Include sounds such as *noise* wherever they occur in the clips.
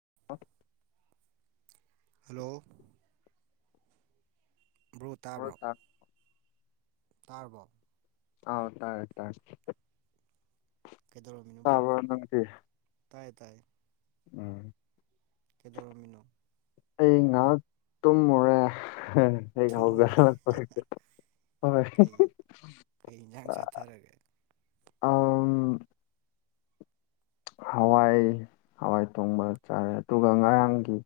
*unintelligible* Hello bro ꯇꯥꯕ꯭ꯔꯣ ꯇꯥꯔꯕꯣ ꯑꯧ ꯇꯥꯔꯦ ꯇꯥꯔꯦ ꯀꯩꯗꯧꯔꯝꯃꯤꯅꯣꯕ꯭ꯔꯣ ꯇꯥꯕ꯭ꯔꯣ ꯅꯪꯗꯤ ꯇꯥꯏꯌꯦ ꯇꯥꯏꯌꯦ ꯎꯝ ꯀꯩꯗꯧꯔꯝꯃꯤꯅꯣ ꯑꯩ ꯉꯥꯏꯍꯥꯛ ꯇꯨꯝꯃꯨꯔꯦ ꯇꯨꯝꯃꯨꯔꯦ ꯀꯩ *unintelligible* ꯀꯩ ꯏꯟꯖꯥꯡ ꯆꯥꯊꯔꯒꯦ ꯎꯝ ꯍꯋꯥꯏ ꯍꯋꯥꯏ ꯊꯣꯡꯕ ꯆꯥꯔꯦ ꯑꯗꯨꯒ ꯉꯔꯥꯡꯒꯤ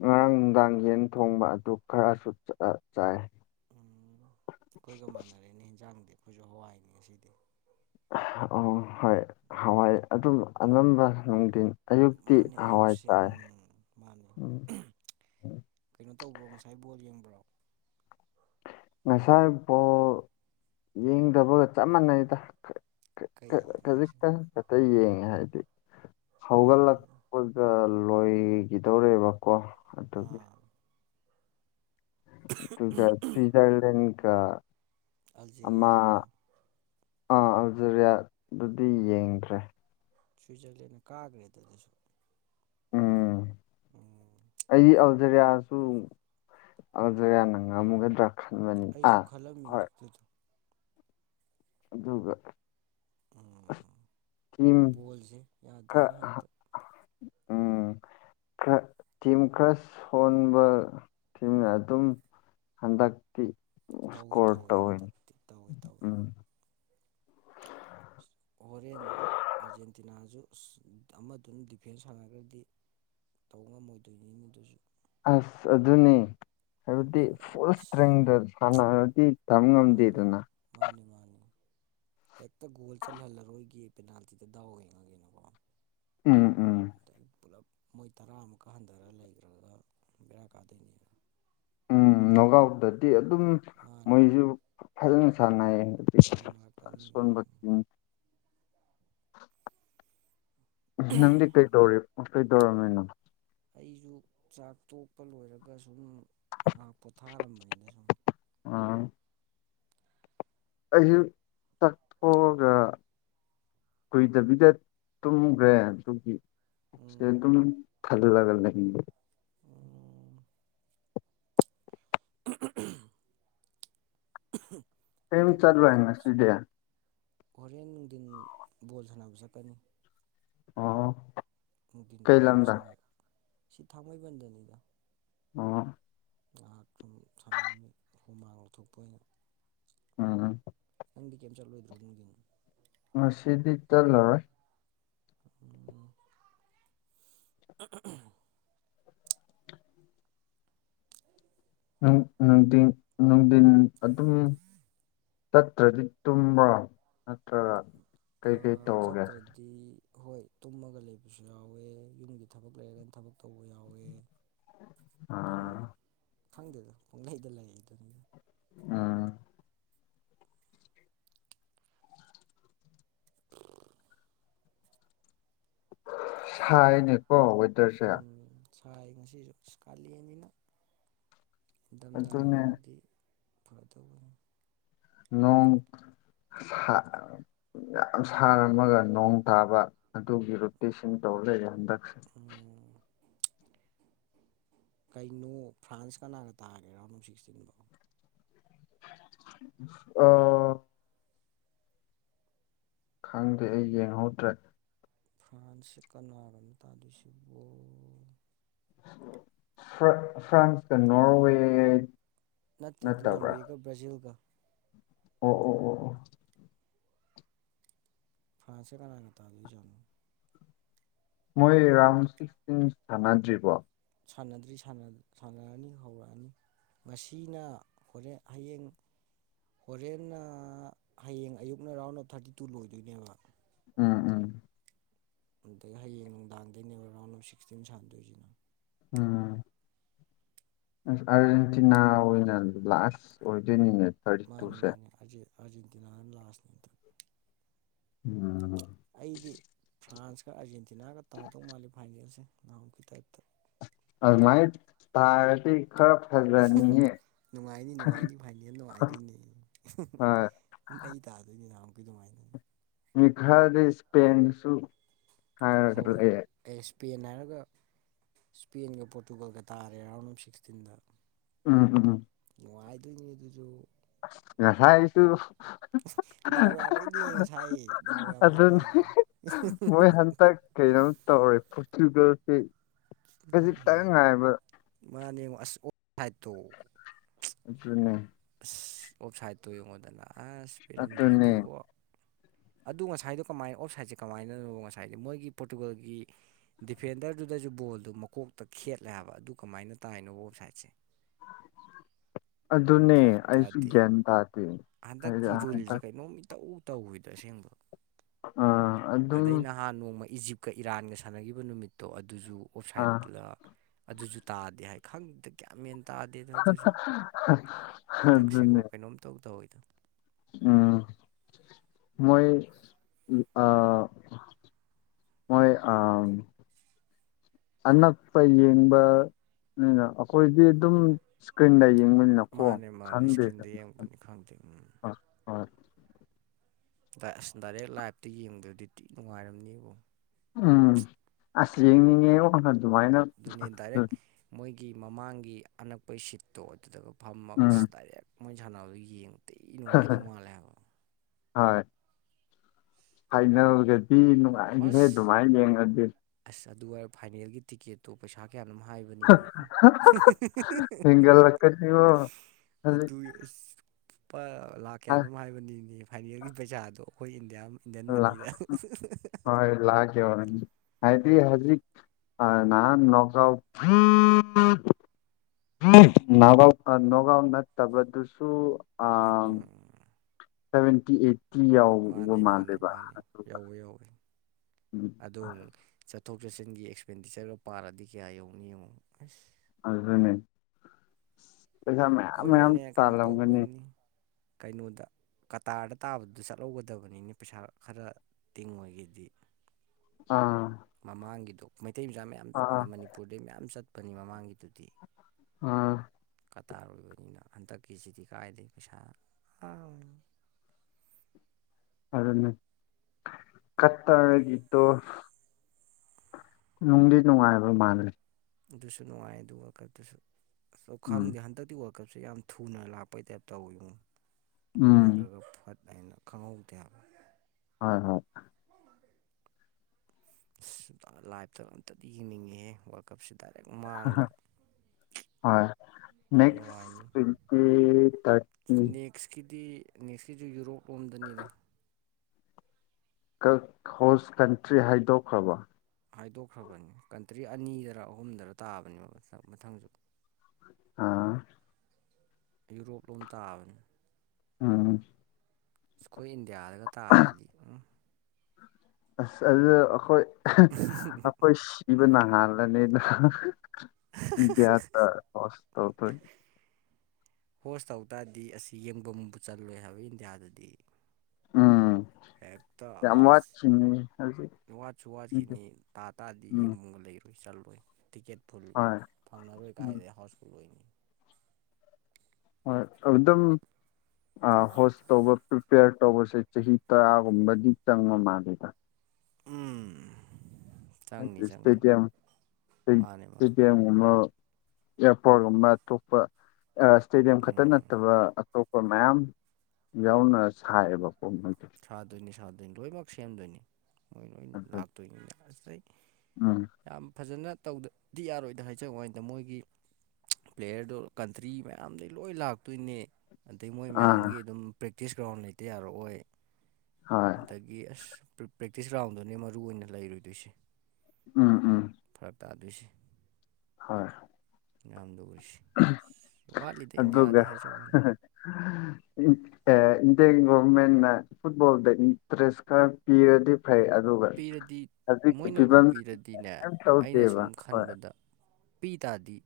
ꯉꯔꯥꯡ ꯅꯨꯡꯗꯥꯡ ꯌꯦꯟ ꯊꯣꯡꯕ ꯑꯗꯨ ꯈꯔꯁꯨ ꯆꯥꯏ ꯎꯝ ꯑꯩꯈꯣꯏꯒ ꯃꯥꯟꯅꯔꯦꯅꯦ ꯍꯟꯖꯥꯡꯗꯤ ꯑꯩꯈꯣꯏꯁꯨ ꯍꯋꯥꯏꯅꯤ ꯉꯁꯤꯗꯤ ꯑꯣ ꯍꯣꯏ ꯍꯋꯥꯏ ꯑꯗꯨꯝ ꯑꯅꯝꯕ ꯅꯨꯡꯗꯤꯟ ꯑꯌꯨꯛꯇꯤ ꯃꯥꯅꯦ ꯍꯋꯥꯏ ꯑꯌꯨꯛꯁꯦ ꯆꯥꯏ ꯎꯝ ꯃꯥꯅꯦ ꯎꯝ ꯀꯩꯅꯣ ꯇꯧꯕ꯭ꯔꯣ ꯉꯁꯥꯏ ꯕꯣꯜ ꯌꯦꯡꯕ꯭ꯔꯣ ꯉꯁꯥꯏ ꯕꯣꯜ ꯌꯦꯡꯗꯕꯒ ꯆꯞ ꯃꯥꯟꯅꯩꯗ ꯈ ꯈ ꯀꯩꯅꯣ ꯍꯥꯏꯁꯦ ꯈꯖꯤꯛꯇꯪ ꯈꯛꯇ ꯌꯦꯡꯉꯦ ꯍꯥꯏꯗꯤ ꯎꯝ ꯍꯧꯒꯠꯂꯛꯄꯒ ꯂꯣꯏꯒꯤꯗꯧꯔꯦꯕ ꯀꯣ ꯑꯗꯨꯒꯤ ꯑꯥ ꯑꯗꯨꯒ ꯁ꯭ꯋꯤꯖꯔꯂꯦꯟꯒ ꯑꯃ ꯑꯜꯖꯦꯔꯤꯌꯥꯒ ꯑꯜꯖ꯭ꯔꯤꯌꯥꯗꯨꯗꯤ ꯌꯦꯡꯗ꯭ꯔꯦ ꯁ꯭ꯋꯤꯖꯔꯂꯦꯟꯅ ꯀꯥꯒ꯭ꯔꯦ ꯑꯗꯨꯗꯁꯨ ꯎꯝ ꯑꯩ ꯑꯜꯖ꯭ꯔꯤꯌꯥꯁꯨ ꯑꯜꯖ꯭ꯔꯤꯌꯥꯅ ꯉꯝꯒꯗ꯭ꯔꯥ ꯈꯟꯕꯅꯤ ꯑꯩꯁꯨ ꯑꯥ ꯈꯜꯂꯝꯃꯤꯅꯦ ꯍꯣꯏ ꯑꯗꯨꯗꯣ ꯑꯗꯨꯒ ꯑꯁ ꯎꯝ ꯇꯤꯝ ꯕꯣꯜꯖꯦ ꯌꯥꯗꯦꯅꯦ ꯈꯔ ꯍꯦꯛꯇ ꯎꯝ ꯈꯔ ꯇꯤꯝ ꯈꯔ ꯁꯣꯟꯕ ꯇꯤꯝꯅ ꯑꯗꯨꯝ ꯍꯟꯗꯛꯇꯤ ꯇꯧꯋꯦ ꯁꯀꯣꯔ ꯇꯧꯋꯦ ꯇꯧꯋꯦꯅꯦ ꯍꯟꯗꯛꯇꯤ ꯇꯧꯋꯦ ꯇꯧꯋꯦ ꯎꯝ ꯍꯣꯔꯦꯟ ꯑꯥꯔꯖꯦꯟꯇꯤꯅꯥꯖꯨ ꯑꯃꯗꯨꯅ ꯗꯤꯐꯦꯟꯁ ꯁꯥꯟꯅꯒ꯭ꯔꯥꯗꯤ ꯇꯧꯕ ꯉꯝꯃꯣꯏꯗꯣꯏꯅꯤꯅꯦ ꯑꯗꯨꯁꯨ ꯑꯁ ꯑꯗꯨꯅꯦ ꯍꯥꯏꯕꯗꯤ ꯐꯨꯜ ꯑꯗꯨꯁꯨ ꯏꯁꯇ꯭ꯔꯦꯡꯗ ꯁꯥꯟꯅꯔꯗꯤ ꯇꯝ ꯃꯥꯅꯦ ꯉꯝꯗꯦꯗꯅ ꯃꯥꯅꯦ ꯃꯥꯅꯦ ꯍꯦꯛꯇ ꯒꯣꯜ ꯆꯜꯍꯜꯂꯔꯣꯏꯒꯦ ꯄꯦꯅꯥꯜꯇꯤꯗ ꯗꯥꯎ ꯌꯦꯡꯉꯒꯦꯅꯀꯣ ꯎꯝ ꯎꯝ ꯄꯨꯜꯂꯞ ꯃꯣꯏ ꯇꯔꯥꯃꯨꯛꯀ ꯍꯟꯊꯔꯒ ꯂꯩꯒ꯭ꯔꯥꯒ ꯕꯦꯔꯥ ꯀꯥꯗꯣꯏꯅꯦꯅ ꯎꯝ ꯅꯣꯛꯑꯥꯎꯗꯗꯤ ꯑꯗꯨꯝ ꯃꯥꯅꯦ ꯃꯣꯏꯖꯨ ꯐꯥꯖꯅ ꯁꯥꯟꯅꯩ ꯁꯥꯟꯅꯔꯛꯀꯅꯤ ꯑꯁꯣꯟꯕ ꯇꯤꯝ ꯅꯪꯗꯤ ꯀꯩ ꯇꯧꯔꯤ ꯀꯩ ꯇꯧꯔꯝꯃꯤꯅꯣ ꯑꯩꯖꯄ ꯆꯥꯛ ꯇꯣꯛꯄ ꯂꯣꯏꯔꯒ ꯁꯨꯝ ꯉꯥꯏꯍꯥꯛ ꯄꯣꯊꯥꯔꯝꯕꯅꯤꯗ ꯁꯨꯝ ꯎꯝ ꯑꯩꯖꯨ ꯆꯥꯛ ꯊꯣꯛꯑꯒ ꯀꯨꯏꯗꯕꯤꯗ ꯇꯨꯝꯒ꯭ꯔꯦ ꯑꯗꯨꯒꯤ ꯄꯨꯛꯁꯦ ꯎꯝ ꯑꯗꯨꯨꯝ ꯊꯜꯂꯒ ꯂꯩꯕ ꯑꯣ *unintelligible* *inaudible* ꯀꯩꯝ ꯍꯟꯗꯛꯀꯤ ꯋꯥꯔꯜ ꯆꯠꯂꯣꯏ ꯀꯞ ꯉꯁꯤꯗꯤ ꯍꯣꯔꯦꯟ ꯅꯨꯡꯊꯤꯟ ꯕꯣꯜ ꯁꯥꯟꯅꯕ ꯆꯠꯀꯅꯤ ꯑꯣ ꯅꯨꯡꯊꯤꯟ ꯀꯩ ꯉꯥꯏꯍꯥꯛ ꯂꯝꯗ ꯁꯥꯅ ꯁꯤ ꯊꯥꯡꯃꯩꯕꯟꯗꯅꯤꯗ ꯑꯣ ꯉꯥꯏꯍꯥꯛ ꯁꯨꯝ ꯁꯥꯟꯅꯧꯅꯤ ꯍꯨꯃꯥꯡ ꯂꯧꯊꯣꯛꯄ ꯑꯣꯏꯅ ꯎꯝ ꯅꯪꯗꯤ ꯀꯩꯝ ꯆꯠꯂꯣꯏꯗ꯭ꯔꯣ ꯅꯨꯡꯗꯤꯟ ꯉꯁꯤꯗꯤ ꯆꯠꯂꯔꯣꯏ ꯎꯝ ꯅꯨꯡꯊꯤꯟ ꯅꯨꯡꯗꯤꯟ ꯅꯨꯡꯗꯤꯟ ꯑꯗꯨꯝ ꯆꯠꯇ꯭ꯔꯗꯤ ꯇꯨꯝꯕ꯭ꯔꯣ ꯅꯠꯇ꯭ꯔꯒ ꯀꯩꯀꯩ ꯇꯧꯒꯦ ꯗꯤ ꯍꯣꯏ ꯇꯨꯝꯃꯒ ꯂꯩꯕꯁꯨ ꯌꯥꯎꯋꯦ ꯌꯨꯝꯒꯤ ꯊꯕꯛ ꯂꯩꯔꯒꯅ ꯊꯕꯛ ꯇꯧꯕ ꯌꯥꯎꯋꯦ ꯑ ꯑꯗꯨꯝ ꯈꯪꯗꯦꯗ ꯄꯨꯡꯂꯩꯗ ꯂꯩꯌꯦꯗꯨꯅꯤꯗ ꯎꯝ ꯁꯥꯏꯅꯦꯀꯣ ꯋꯦꯗꯔꯁꯦ ꯎꯝ ꯁꯥꯏ ꯉꯁꯤꯁꯨ ꯑꯁ ꯀꯥꯂꯦꯟꯅꯤꯅ ꯏꯪꯗꯝꯗꯥ ꯑꯗꯨꯅꯦ ꯌꯧꯔꯛꯑꯗꯤ ꯐꯗꯧꯕꯅꯤ ꯅꯣꯡ *unintelligible* ꯌꯥꯝ ꯁꯥꯔꯝꯃꯒ ꯅꯣꯡ ꯇꯥꯕ ꯑꯗꯨꯒꯤ ꯔꯨꯇꯦꯁꯟ ꯇꯧꯔ ꯂꯩꯔꯦ ꯍꯟꯗꯛꯁꯦ ꯎꯝ ꯀꯩꯅꯣ ꯐ꯭ꯔꯥꯟꯁ ꯀꯅꯥꯒ ꯇꯥꯒꯔꯦ ꯔꯥꯎꯟ ꯑꯣꯐ ꯁꯤꯛꯁꯇꯤꯟ ꯕꯣ ꯑꯁ ꯑ ꯈꯪꯗꯦ ꯑꯩ ꯌꯦꯡꯍꯧꯗ꯭ꯔꯦ ꯐ꯭ꯔꯥꯟꯁꯁꯦ ꯀꯅꯥꯒꯅꯣ ꯇꯥꯗꯣꯏꯁꯤꯕꯣ ꯐ꯭ꯔꯥ ꯐ꯭ꯔꯥꯟꯁ ꯀ ꯅꯣꯔꯋꯦ ꯅꯠꯇꯦ ꯅꯠꯇꯦ ꯅꯠꯇꯕ꯭ꯔꯥ ꯅꯣꯔꯋꯦꯒ ꯕ꯭ꯔꯥꯖꯤꯜꯒ ꯑꯣ ꯑꯣ ꯑꯣ ꯑꯣ ꯐ꯭ꯔꯥꯟꯁꯦ ꯀꯅꯥꯒ ꯇꯥꯗꯣꯏꯖꯥꯥꯠꯅꯣ ꯃꯣꯏꯒꯤ ꯔꯥꯎꯟ ꯁꯤꯛꯁꯇꯤꯟ ꯁꯥꯟꯅꯗ꯭ꯔꯤꯕꯣ ꯁꯥꯟꯅꯗ꯭ꯔꯤ ꯁꯥꯟꯅ ꯁꯥꯟꯅꯔꯅꯤ ꯍꯧꯔꯛꯑꯅꯤ ꯉꯁꯤꯅ ꯍꯣꯔꯦꯟ ꯍꯌꯦꯡ ꯍꯣꯔꯦꯟꯅ ꯍꯌꯦꯡ ꯑꯌꯨꯛꯅ ꯔꯥꯎꯟ ꯑꯣꯐ ꯊꯥꯔꯇꯤ ꯇꯨ ꯂꯣꯏꯗꯣꯏꯅꯦꯕ ꯎꯝ ꯎꯝ ꯑꯗꯩ ꯍꯌꯦꯡ ꯅꯨꯡꯗꯥꯡꯗꯩꯅꯦꯕ ꯔꯥꯎꯟ ꯑꯣꯐ ꯁꯤꯛꯁꯇꯤꯟ ꯁꯥꯟꯅꯗꯣꯏꯁꯤꯅ ꯎꯝ ꯑꯁ ꯑꯥꯔꯖꯦꯟꯇꯤꯅꯥ ꯑꯣꯏꯅ ꯂꯥꯁ ꯑꯣꯏꯗꯣꯏꯅꯤꯅꯦ ꯊꯥꯔꯇꯤ ꯃꯥꯅꯦ ꯇꯨꯁꯦ ꯃꯥꯅꯦ ꯑꯥꯔꯖꯦꯟ ꯑꯥꯔꯖꯦꯟꯇꯤꯅꯥꯅ ꯂꯥꯁꯅꯤ ꯏꯇꯥꯎ ꯎꯝ ꯑꯩꯗꯤ ꯐ꯭ꯔꯥꯟꯁꯀ ꯑꯥꯔꯖꯦꯟꯇꯤꯅꯥꯒ ꯇꯥꯗꯧ ꯃꯥꯜꯂꯤ ꯐꯥꯏꯅꯦꯜꯁꯦ ꯅꯍꯥꯟꯃꯨꯛꯀꯤ ꯇꯥꯏꯞꯇ ꯑꯗꯨꯃꯥꯏ ꯇꯥꯔꯗꯤ *unintelligible* ꯎꯍꯨꯝ ꯍꯨꯝ ꯅꯨꯡꯉꯥꯏꯅꯤ ꯅꯨꯡꯉꯥꯏꯅꯤ ꯐꯥꯏꯅꯦꯜ ꯅꯨꯡꯉꯥꯏꯗꯣꯏꯅꯦ ꯎꯍꯨꯝ ꯍꯣꯏ ꯍꯨꯝ ꯃꯩ ꯇꯥꯗꯣꯏꯅꯦ ꯃꯍꯟꯃꯨꯛꯀꯤ ꯑꯗꯨꯃꯥꯏꯅꯥ ꯃꯤ ꯈꯥꯔꯗꯤ ꯏꯁꯄꯦꯟꯁꯨ ꯍꯥꯏꯔꯒ ꯍꯣꯏ ꯂꯩꯑꯦ ꯑꯦ ꯏꯁꯄꯦꯟ ꯍꯥꯏꯔꯒ ꯏꯁꯄꯦꯟꯒ ꯄꯣꯔꯇꯨꯒꯜꯒꯥ ꯇꯥꯔꯦ ꯔꯥꯎꯟ ꯑꯣꯐ ꯁꯤꯛꯁꯇꯤꯟꯗ ꯎꯝ ꯎꯝꯝ ꯅꯨꯡꯉꯥꯏꯗꯣꯏꯅꯤ ꯑꯗꯨꯖꯨ ꯑꯁ ꯉꯁꯥꯏꯁꯨ ꯎꯁ ꯗꯥꯎ ꯌꯥꯕꯩꯅꯦ ꯉꯁꯥꯏ ꯗꯥꯎ ꯌꯥꯕꯩꯅꯦ ꯑꯗꯨꯅ ꯏꯍꯨꯝ ꯍꯨꯝ ꯃꯣꯏ ꯍꯨꯝ ꯍꯟꯗꯛ ꯀꯩꯅꯣꯝ ꯇꯧꯔꯦ ꯄꯣꯔꯇꯨꯒꯜ ꯁꯦ ꯎꯝ ꯎꯝ ꯃꯥꯅꯦꯉꯣ ꯑꯁ ꯑꯣꯐ ꯁꯥꯏꯠꯇꯣ ꯑꯗꯨꯅꯦ ꯏꯁ ꯑꯣꯐꯁꯥꯏꯠꯇꯣ ꯌꯦꯡꯉꯣꯗꯅ ꯑꯁ ꯑꯗꯨꯅꯦ ꯄꯤꯔꯝꯗ꯭ꯔꯗꯤꯕꯣ ꯑꯗꯨ ꯉꯁꯥꯏꯗꯣ ꯀꯃꯥꯏꯅ ꯑꯣꯞꯁꯥꯏꯠꯁꯦ ꯀꯃꯥꯏꯅꯥꯅꯣꯕꯥ ꯉꯁꯥꯏꯗꯤ ꯃꯣꯏꯒꯤ ꯄꯣꯔꯇꯨꯒꯜꯒꯤ ꯗꯤꯐꯦꯟꯗꯔꯗꯨꯗꯖꯨ ꯕꯣꯜꯗꯣ ꯃꯀꯣꯛꯇ ꯈꯦꯠꯂꯦ ꯍꯥꯏꯕ ꯑꯗꯨ ꯀꯃꯥꯏꯅ ꯇꯥꯏꯅꯣꯕꯥ ꯑꯣꯐ ꯁꯥꯏꯠꯁꯦ ꯑꯗꯨꯅꯦ ꯒ꯭ꯌꯥꯟ ꯑꯩꯖꯨ ꯇꯥꯗꯦ ꯒ꯭ꯌꯥꯟ ꯇꯥꯗꯦ ꯍꯥꯏꯗꯤ ꯍꯟꯗꯛꯀꯤ ꯔꯨꯜꯖꯦ ꯍꯟꯗꯛ ꯀꯩꯅꯣꯝ ꯏꯇꯧ ꯇꯧꯏꯗ ꯑꯁꯦꯡꯕ ꯑꯥ ꯑꯗꯨꯝ ꯑꯗꯩ ꯅꯍꯥꯟ ꯅꯣꯡꯃꯥ ꯏꯖꯤꯞꯀꯥ ꯏꯔꯥꯟꯒ ꯁꯥꯟꯅꯒꯤꯕ ꯅꯨꯃꯤꯠꯇꯣ ꯑꯗꯨꯖꯨ ꯑꯣꯐ ꯑꯥ ꯁꯥꯏꯠꯇꯨꯗ ꯑꯗꯨꯖꯨ ꯇꯥꯗꯦ ꯍꯥꯏ ꯈꯪꯗꯦ ꯒ꯭ꯌꯥꯟ ꯃꯦꯟ ꯇꯥꯗꯦꯗ ꯑꯗꯨꯖꯨ ꯑꯗꯨꯅꯦ ꯍꯟꯗꯛꯁꯦꯕꯣ ꯀꯩꯅꯣꯝ ꯏꯇꯧ ꯇꯧꯏꯗ ꯎꯝ ꯃꯣꯏ ꯑꯥ ꯃꯣꯏ ꯑꯥ ꯑꯅꯛꯄ ꯌꯦꯡꯕ ꯅꯤꯅ ꯑꯩꯈꯣꯏꯗꯤ ꯑꯗꯨꯝ ꯏꯁꯀ꯭ꯔꯤꯟꯗ ꯌꯦꯡꯕꯅꯤꯅ ꯃꯥꯟꯅꯦ ꯃꯥꯟꯅꯦ ꯏꯁꯀ꯭ꯔꯤꯟꯗ ꯌꯦꯡꯕꯅꯤ ꯈꯪꯗꯦ ꯎꯝ ꯍꯣꯏ ꯗꯥꯏ ꯑꯁ ꯗꯥꯏꯔꯦꯛ ꯂꯥꯏꯞꯇ ꯌꯦꯡꯕꯗꯨꯗꯤ ꯊꯤ ꯅꯨꯡꯉꯥꯏꯔꯝꯅꯤꯕꯣ ꯎꯝ ꯑꯁ ꯌꯦꯡꯅꯤꯡꯉꯦ ꯑꯃꯨꯛꯀꯥ ꯍꯟ ꯑꯗꯨꯅꯦ ꯗꯥꯏꯔꯦꯛ ꯃꯣꯏꯒꯤ ꯃꯃꯥꯡꯒꯤ ꯑꯅꯛꯄ ꯁꯤꯠꯇꯣ ꯑꯗꯨꯗꯒ ꯐꯝꯃꯒ ꯑꯁ ꯎꯝ ꯗꯥꯏꯔꯦꯛ ꯃꯣꯏ ꯁꯥꯟꯅꯕꯗꯣ ꯌꯦꯡꯕ ꯊꯤ ꯅꯨꯡꯉꯥꯏꯗꯧ ꯃꯥꯜꯂꯦ ꯍꯥꯏꯕ ꯍꯣꯏ ꯍꯥꯏꯅꯕꯥꯒꯗꯤ ꯅꯨꯡꯉꯥꯏꯅꯤꯍꯦ ꯑꯁ ꯑꯗꯨꯃꯥꯏ ꯌꯦꯡꯉꯗꯤ ꯑꯁ ꯑꯗꯨ ꯍꯥꯏꯔ ꯐꯥꯏꯅꯦꯜꯒꯤ ꯇꯤꯀꯦꯠꯇꯣ ꯄꯩꯁꯥ ꯀꯌꯥꯅꯣꯝ ꯍꯥꯏꯕ ꯍꯥꯏꯕꯅꯤꯅꯦ ꯍꯦꯟꯒꯠꯂꯛꯀꯅꯤꯕꯣ *unintelligible* ꯍꯧꯖꯤꯛ ꯑꯗꯨ ꯏꯁ ꯂꯨꯄꯥ ꯂꯥꯛ ꯀꯌꯥꯅꯣꯝ ꯍꯥꯏꯕꯅꯤꯅꯦ ꯐꯥꯏꯅꯦꯜꯒꯤ ꯄꯩꯁꯥꯗꯣ ꯑꯩꯈꯣꯏ ꯏꯟꯗꯤꯌꯥ ꯃꯥ ꯏꯟꯗꯤꯌꯟ ꯃꯅꯤꯗ *unintelligible* ꯂꯛ ꯌꯧꯔꯅꯤ ꯍꯥꯏꯗꯤ ꯍꯖꯤꯛ ꯑ ꯅꯥꯍꯥꯟ ꯅꯣꯖꯎ *unintelligible* ꯅꯠꯇꯕꯗꯨꯁꯨ ꯑ ꯁꯚꯦꯟꯇꯤ ꯑꯏꯠꯇꯤ ꯌꯥꯎꯕ ꯃꯥꯜꯂꯦꯕ ꯑꯗꯨꯒ ꯑꯣ ꯌꯥꯎꯋꯦ ꯎꯝ ꯑꯗꯣ ꯑꯃꯨꯛ ꯆꯠꯊꯣꯛ ꯆꯠꯁꯤꯟꯒꯤ ꯑꯦꯛꯁꯄꯦꯟꯗꯤꯆꯔꯒ ꯄꯥꯔꯗꯤ ꯀꯌꯥ ꯌꯧꯅꯤ ꯌꯦꯡꯉꯣ ꯑꯃꯨꯛ ꯑꯦꯁ ꯑꯗꯨꯅꯦ ꯄꯩꯁꯥ ꯃꯌꯥꯝ ꯃꯌꯥꯝ ꯑꯩꯈꯣꯏꯅꯅꯦ ꯀꯩꯅꯣ ꯇꯥꯜꯂꯝꯒꯅꯤ ꯇꯧꯕꯩꯅꯤ ꯀꯩꯅꯣꯗ ꯀꯇꯥꯔꯗ ꯇꯥꯕꯗꯨ ꯆꯠꯍꯧꯒꯗꯕꯅꯤꯅꯦ ꯄꯩꯁꯥ ꯈꯔ ꯇꯤꯡꯉꯣꯏꯒꯦꯗꯤ ꯑꯥ ꯃꯃꯥꯡꯒꯤꯗꯣ ꯃꯩꯇꯩ ꯃꯆꯥ ꯃꯌꯥꯝ ꯑꯥ ꯃꯅꯤꯄꯨꯔꯗꯩ ꯃꯌꯥꯝ ꯆꯠꯄꯅꯤ ꯃꯃꯥꯡꯒꯤꯗꯨꯗꯤ꯫ ꯑꯥ ꯀꯇꯥꯔ ꯑꯣꯏꯕꯅꯤꯅ ꯍꯟꯗꯛꯀꯤꯁꯤꯗꯤ ꯀꯥꯏꯗꯒꯤ ꯄꯩꯁꯥ ꯌꯥꯝ ꯑꯗꯨꯅ ꯀꯠꯇꯔꯒꯤꯗꯣ꯫ ꯅꯨꯡꯗꯤ ꯅꯨꯡꯉꯥꯏꯕ ꯃꯥꯜꯂꯦ꯫ ꯑꯗꯨꯁꯨ ꯅꯨꯡꯉꯥꯏ ꯑꯗꯨ ꯋꯥꯜꯀꯞ ꯇꯨꯁꯨ ꯑꯗꯨ ꯎꯝ ꯈꯪꯗꯦ ꯍꯟꯗꯛꯇꯤ ꯋꯥꯜ ꯀꯞꯁꯦ ꯌꯥꯝ ꯊꯨꯅ ꯂꯥꯛꯄꯩ ꯇꯥꯏꯞ ꯇꯧꯋꯤꯉꯨ ꯎꯝ ꯂꯣꯏꯈ꯭ꯔꯒ ꯐꯠ ꯍꯥꯏꯅ ꯈꯪꯍꯧꯗꯦ ꯍꯥꯏꯕ꯫ ꯍꯣꯏ ꯍꯣꯏ ꯑꯁ ꯂꯥꯏꯞꯇ ꯑꯝꯇꯗꯤ ꯌꯦꯡꯅꯤꯡꯉꯦꯍꯦ ꯋꯥꯜꯀꯞꯁꯦ ꯗꯥꯏꯔꯦꯛ ꯃꯥꯡꯗ꯫ ꯍꯣꯏ ꯅꯦꯛꯁ ꯅꯨꯡꯉꯥꯏꯅꯤ *unintelligible* ꯅꯦꯛꯁꯀꯤꯗꯤ ꯅꯦꯛꯁꯀꯤꯁꯨ ꯌꯨꯔꯣꯞ ꯂꯣꯝꯗꯅꯤꯗ꯫ ꯍꯣꯁ ꯀꯟꯇ꯭ꯔꯤ ꯍꯥꯏꯗꯣꯛꯈ꯭ꯔꯕꯣ? ꯍꯥꯏꯗꯣꯛꯈ꯭ꯔꯕꯅꯤ ꯀꯟꯇ꯭ꯔꯤ ꯑꯅꯤꯗꯔ ꯑꯍꯨꯝꯗꯔ ꯇꯥꯕꯅꯦꯕ ꯃꯊꯪ ꯃꯊꯪꯁꯨ꯫ ꯑꯥ ꯌꯨꯔꯣꯞꯂꯣꯝ ꯇꯥꯕꯅꯤ꯫ ꯎꯝ ꯑꯩꯈꯣꯏ ꯏꯟꯗꯤꯌꯥꯗꯒ ꯇꯥꯔꯗꯤ ꯎꯝ꯫ ꯑꯁ ꯑꯗꯨ ꯑꯩꯈꯣꯏ ꯑꯩꯈꯣꯏ ꯁꯤꯕꯅ ꯍꯥꯜꯂꯅꯤꯗ꯫ ꯏꯟꯗꯤꯌꯥꯗ ꯍꯣꯁ ꯇꯧꯗꯣꯏꯅꯤ꯫ ꯍꯣꯁ ꯇꯧ ꯇꯥꯔꯗꯤ ꯑꯁꯤ ꯌꯦꯡꯕꯝꯕꯨ ꯆꯜꯂꯣꯏ ꯍꯥꯏꯕ ꯏꯟꯗꯤꯌꯥꯗꯗꯤ꯫ ꯎꯝ ꯍꯦꯛꯇ ꯌꯥꯝ ꯋꯥꯠꯈꯤꯅꯤ ꯍꯧꯖꯤꯛ ꯑꯁ ꯋꯥꯠꯁꯨ ꯃꯤꯗꯣ ꯋꯥꯠꯈꯤꯅꯤ ꯇꯥ ꯇꯥꯗꯤ ꯎꯝ ꯌꯦꯡꯕꯝꯒ ꯂꯩꯔꯣꯏ꯫ ꯆꯜꯂꯣꯏ ꯇꯤꯀꯦꯠ ꯐꯨꯜ ꯍꯣꯏ ꯐꯪꯅꯔꯣꯏ ꯎꯝ ꯀꯥꯏꯗꯩ ꯍꯥꯎꯁꯐꯨꯜ ꯑꯣꯏꯅꯤ꯫ ꯍꯣꯏ ꯑꯗꯨꯝ ꯍꯣꯁ ꯇꯧꯕ ꯄ꯭ꯔꯤꯄꯦꯌꯔ ꯇꯧꯕꯁꯦ ꯆꯍꯤ ꯇꯔꯥꯒꯨꯝꯕꯗꯤ ꯆꯪꯕ ꯃꯥꯜꯂꯦꯗ꯫ ꯎꯝ *unintelligible* ꯆꯪꯅꯤ ꯆꯪꯅꯤ ꯃꯥꯅꯦ ꯃꯥꯅꯦ *unintelligible* ꯌꯝꯒꯨꯝꯕ ꯏꯌꯥꯔꯄꯣꯔꯠꯒꯨꯝꯕ ꯑꯇꯣꯞꯄ ꯏꯁꯇꯦꯗꯤꯌꯝ ꯈꯛꯇ ꯅꯠꯇꯕ ꯑꯇꯣꯞꯄ ꯃꯌꯥꯝ ꯌꯥꯎꯅ ꯁꯥꯏꯌꯦꯕꯀꯣ ꯃꯣꯏꯗꯤ꯫ ꯁꯥꯗꯣꯏꯅꯤ ꯁꯥꯗꯣꯏꯅꯤ ꯂꯣꯏꯅꯃꯛ ꯁꯦꯝꯗꯣꯏꯅꯤ ꯃꯣꯏ ꯂꯣꯏ ꯑꯗꯨ ꯂꯥꯛꯇꯣꯏꯅꯤ ꯑꯇꯩ ꯎꯝ ꯌꯥꯝ ꯐꯖꯅ ꯇꯧꯗꯗꯤ ꯌꯥꯔꯣꯏꯗ ꯍꯥꯏꯖꯋꯥꯅꯤꯗ ꯃꯣꯏꯒꯤ ꯄ꯭ꯂꯦꯌꯔꯗꯣ ꯀꯟꯇ꯭ꯔꯤ ꯃꯌꯥꯝꯗꯩ ꯂꯣꯏ ꯂꯥꯛꯇꯣꯏꯅꯦ꯫ ꯑꯗꯩ ꯃꯣꯏ ꯑꯥ ꯃꯌꯥꯝꯒꯤ ꯑꯗꯨꯝ ꯄ꯭ꯔꯦꯛꯇꯤꯁ ꯒ꯭ꯔꯥꯎꯟ ꯂꯩꯇ ꯌꯥꯔꯛꯑꯣꯏ꯫ ꯍꯣꯏ ꯑꯗꯒꯤ ꯑꯁ ꯄ꯭ꯔꯦꯛꯇꯤꯁ ꯒ꯭ꯔꯥꯎꯟꯗꯨꯅꯦ ꯃꯔꯨ ꯑꯣꯏꯅ ꯂꯩꯔꯣꯏꯗꯣꯏꯁꯦ꯫ ꯎꯝ ꯎꯝ ꯐꯔꯛ ꯇꯥꯗꯣꯏꯁꯤ꯫ ꯍꯣꯏ ꯌꯥꯝ ꯂꯔꯤꯁꯦ ꯋꯥꯠꯂꯤꯗ ꯏꯟꯗꯤꯌꯥꯗꯤ ꯍꯥꯏꯖꯕꯋꯥꯅꯤ꯫ ꯏꯟꯗꯤꯌꯥꯒꯤ ꯒꯣꯕꯔꯃꯦꯟꯅ ꯐꯨꯠꯕꯣꯜꯗ ꯏꯟꯇ꯭ꯔꯦꯁ ꯀꯥ ꯄꯤꯔꯗꯤ ꯐꯩ ꯑꯗꯨꯒ ꯄꯤꯔꯗꯤ ꯍꯧꯖꯤꯛꯀꯤ ꯃꯣꯏꯅꯕꯨ ꯐꯤꯕꯝꯗ ꯄꯤꯔꯗꯤꯅꯦ ꯀꯩꯝ ꯑꯩꯅ ꯇꯧꯗꯦꯕ ꯁꯨꯝ ꯍꯣꯏ ꯈꯟꯕꯗ, ꯄꯤ ꯇꯥꯔꯗꯤ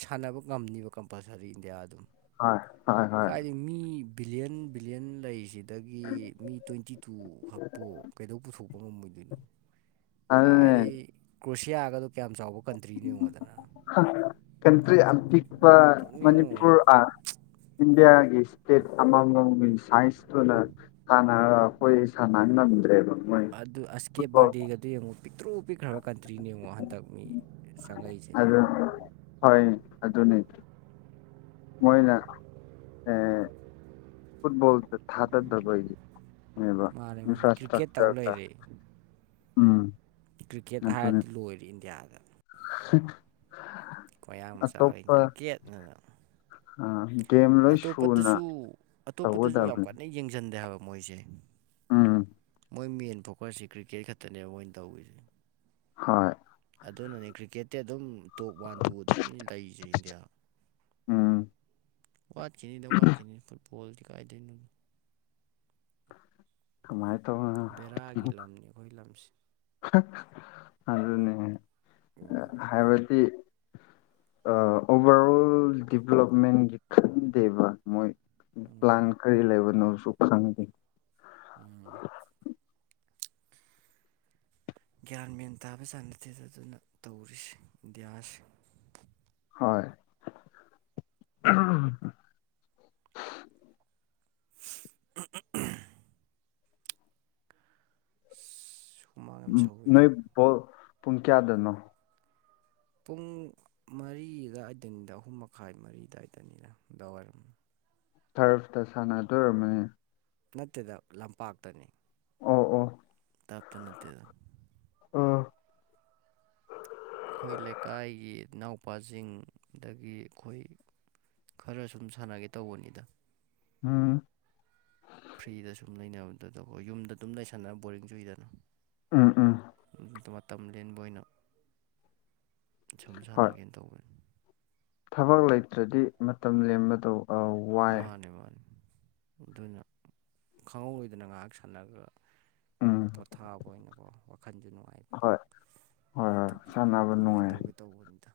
ꯁꯥꯟꯅꯕ ꯉꯝꯅꯤꯕ ꯀꯝꯄꯜꯁꯔꯤ ꯏꯟꯗꯤꯌꯥ ꯑꯗꯨꯝ꯫ ꯍꯣꯏ ꯍꯣꯏ ꯍꯣꯏ꯫ ꯀꯥꯏꯗꯒꯤ ꯃꯤ ꯕꯤꯂꯤꯌꯟ ꯕꯤꯂꯤꯌꯟ ꯂꯩꯁꯤꯗꯒꯤ ꯃꯤ ꯇ꯭ꯋꯦꯟꯇꯤ ꯇꯨ ꯈꯛꯄꯨ ꯀꯩꯗꯧ ꯄꯨꯊꯣꯛ ꯄꯣꯉꯝ ꯃꫭꯏꯗꯩꯅꫭ ꯑꯗꯨꯅꯦ ꯀꯥꯏꯗꯒꯤ ꯀ꯭ꯔꯨꯁꯤꯌꯥꯒꯗꫭ ꯀꯌꯥꯝ ꯆꯥꯎꯕ ꯀꯟꯇ꯭ꯔꯤꯅꯤ ꯌꯦꯡꯉꯣꯗꯅ ꯀꯟꯇ꯭ꯔꯤ ꯄꯤꯛꯄ ꯑꯗꯨꯅꯦ ꯌꯦꯡꯉꯣ ꯃꯅꯤꯄꯨꯔ ꯑ ꯏꯟꯗꯤꯌꯥꯒꯤ ꯏꯁꯇꯦꯠ ꯑꯃꯃꯝꯒꯤ ꯁꯥꯏꯟꯁ ꯑꯗꯨꯅ ꯍꯥꯟꯅꯥ ꯑꯩꯈꯣꯏ ꯁꯥꯟꯅ ꯉꯝꯗ꯭ꯔꯦꯕ ꯃꯣꯏ ꯑꯗꯨ ꯑꯁꯀꯦꯄ ꯐꯨꯠꯕꯣꯜ ꯕꯔꯗꯦ ꯑꯗꯨ ꯌꯦꯡꯉꯨ ꯄꯤꯛꯇꯨꯔꯨ ꯄꯤꯛ ꯈꯔꯥꯕ ꯀꯟꯇ꯭ꯔꯤꯅꯦꯡꯉꯣ ꯍꯟꯗꯛ ꯃꯤ ꯆꯪꯉꯥꯛꯏꯁꯦ ꯍꯣꯏꯅꯦ ꯑꯗꯨꯅꯤ ꯃꯣꯏꯅ ꯑꯦ ꯐꯨꯠꯕꯣꯜꯗ ꯊꯥꯗꯗꯕꯒꯤ ꯕ ꯃꯥꯅꯦ ꯃꯥꯅꯦ ꯀ꯭ꯔꯤꯀꯦꯠ ꯏꯟꯐ꯭ꯔꯥꯁꯥꯁꯇ꯭ꯔꯛꯆꯔ ꯇꯧ ꯀ ꯂꯩꯔꯦ ꯎꯝ ꯀ꯭ꯔꯤꯀꯦꯠ ꯑꯗꯨꯅꯤ ꯍꯥꯏꯔꯗꯤ ꯂꯣꯏꯔꯦ ꯏꯟꯗꯤꯌꯥꯗꯥ *inaudible* ꯃꯌꯥꯡ ꯃꯆꯥꯈꯩ ꯀ꯭ꯔꯤꯀꯦꯠꯅꯅ ꯑꯥ ꯃꯤ ꯑꯇꯣꯞꯄꯗꯁꯨ ꯑꯇꯣꯞꯄꯗꯁꯨ ꯌꯥꯝ ꯇꯧꯒꯗꯕꯅꯤ ꯀꯟꯅ ꯌꯦꯡꯁꯤꯟꯗꯦ ꯍꯥꯏꯕ ꯃꯣꯏꯁꯦ ꯎꯝ ꯃꯣꯏ ꯃꯦꯟ ꯐꯣꯀꯁꯁꯤ ꯀ꯭ꯔꯤꯛꯀꯦꯠ ꯈꯛꯇꯅꯦꯕ ꯃꯣꯏꯅ ꯇꯧꯔꯤꯁꯦ ꯍꯣꯏ ꯑꯗꯨꯅꯅꯦ ꯀ꯭ꯔꯤꯛꯀꯦꯠꯇꯤ ꯑꯗꯨꯝ ꯇꯣꯞ ꯋꯥꯟ ꯇꯨ ꯑꯗꯨꯝ ꯂꯩꯁꯦ ꯏꯟꯗꯤꯌꯥ ꯎꯝ꯫ ꯋꯥꯠꯈꯤꯅꯤꯗ ꯋꯥꯠꯈꯤꯅꯤ ꯐꯨꯠꯕꯣꯜꯗꯤ ꯀꯥꯏꯗꯣꯏꯅꯣꯗꯣ ꯀꯃꯥꯏ ꯇꯧꯕꯅꫭ ꯕꯦꯔꯥꯒꯤ ꯂꯝꯅꯤ ꯑꯩꯈꯣꯏ ꯂꯝꯁꯦ ꯑꯗꯨꯅꯦ ꯍꯥꯏꯕꯗꯤ ꯑꯣꯚꯔ ꯑꯣꯜ ꯗꯤꯕꯂꯞꯃꯦꯟꯒꯤ ꯈꯟꯗꯦꯕ ꯃꯣꯏ ꯄ꯭ꯂꯥꯟ ꯎꯝ ꯀꯔꯤ ꯂꯩꯕꯅꯣꯁꯨ ꯈꯪꯗꯦ ꯎꯝ꯫ ꯒ꯭ꯌꯥꯟ ꯃꯦꯟ ꯇꯥꯕ ꯖꯥꯠ ꯅꯠꯇꯦꯗ ꯆꯥꯅꯗꯦ ꯑꯗꯨꯅ ꯇꯧꯔꯤꯁꯦ ꯏꯟꯗꯤꯌꯥꯁꯦ ꯍꯣꯏ *inaudible* *inaudible* ꯎꯝ ꯅꯣꯏ ꯁꯧꯋꯤꯗ ꯕꫭꯜ ꯄꯨꯡ ꯀꯌꯥꯗꯅꯣ ꯄꯨꯡ ꯃꯔꯤ ꯑꯗꯥꯏꯗꯅꯤꯗ ꯑꯍꯨꯝ ꯃꯈꯥꯏ ꯃꯔꯤ ꯑꯗꯥꯏꯗꯅꯤꯗ ꯅꯨꯡꯗꯥꯡꯋꯥꯏꯔꯝ ꯇꯔꯞꯇ ꯁꯥꯟꯅꯗꯣ ꯑꫭꯏꯔꯝꯃꯥꯅꯤ ꯅꯠꯇꯦꯗ ꯂꯝꯄꯥꯛꯇꯅꯤ ꯑꯣ ꯑꯣ ꯇꯥꯞꯇ ꯅꯠꯇꯦꯗ ꯑꯥ ꯑꯩꯈꯣꯏ ꯂꯩꯀꯥꯏꯒꯤ ꯏꯅꯥꯎꯄꯥꯁꯤꯡ ꯑꯗꯥꯒꯤ ꯑꯩꯈꯣꯏ ꯈꯔ ꯁꯨꯝ ꯁꯥꯟꯅꯒꯦ ꯇꯧꯕꯅꯤꯗ ꯎꯝ꯫ ꯐ꯭ꯔꯤꯗ ꯁꯨꯝ ꯂꯩꯅꯕꯗꯨꯗꯀꯣ ꯌꯨꯝꯗ ꯑꯗꯨꯝ ꯂꯩꯁꯥꯟꯅꯔ ꯕꯣꯔꯤꯡ ꯆꯨꯏꯗꯅ ꯎꯝ ꯎꯝ ꯑꯗꯨꯗꫭ ꯃꯇꯝ ꯂꯦꯟꯕ ꯑꯣꯏꯅ ꯁꯨꯝ ꯍꯣꯏ ꯁꯥꯟꯅꯒꯦꯅ ꯇꯧꯕꯅꯤ ꯊꯕꯛ ꯂꯩꯇ꯭ꯔꯗꯤ ꯃꯇꯝ ꯂꯦꯝꯕꯗꫭ ꯑꯥꯎ ꯃꯥꯅꯤ ꯃꯥꯅꯤ ꯑꯗꯨꯅ ꯈꯪꯍꯧꯔꯣꯏꯗꯅ ꯉꯥꯏꯍꯥꯛ ꯁꯥꯟꯅꯔꯒ ꯎꯝ ꯄꯣꯊꯥꯕ ꯑꯣꯏꯅꯀꯣ ꯋꯥꯈꯟꯖꯨ ꯅꯨꯡꯉꯥꯏꯕ ꯍꯣꯏ ꯍꯣꯏ ꯍꯣꯏ ꯑꯗꯨꯒꯤ ꯁꯥꯟꯅꯕ ꯑꯗꯨꯃꯥꯏꯟ ꯅꯨꯡꯉꯥꯏ ꯇꯧꯒꯦ ꯇꯧꯕꯅꯤꯗ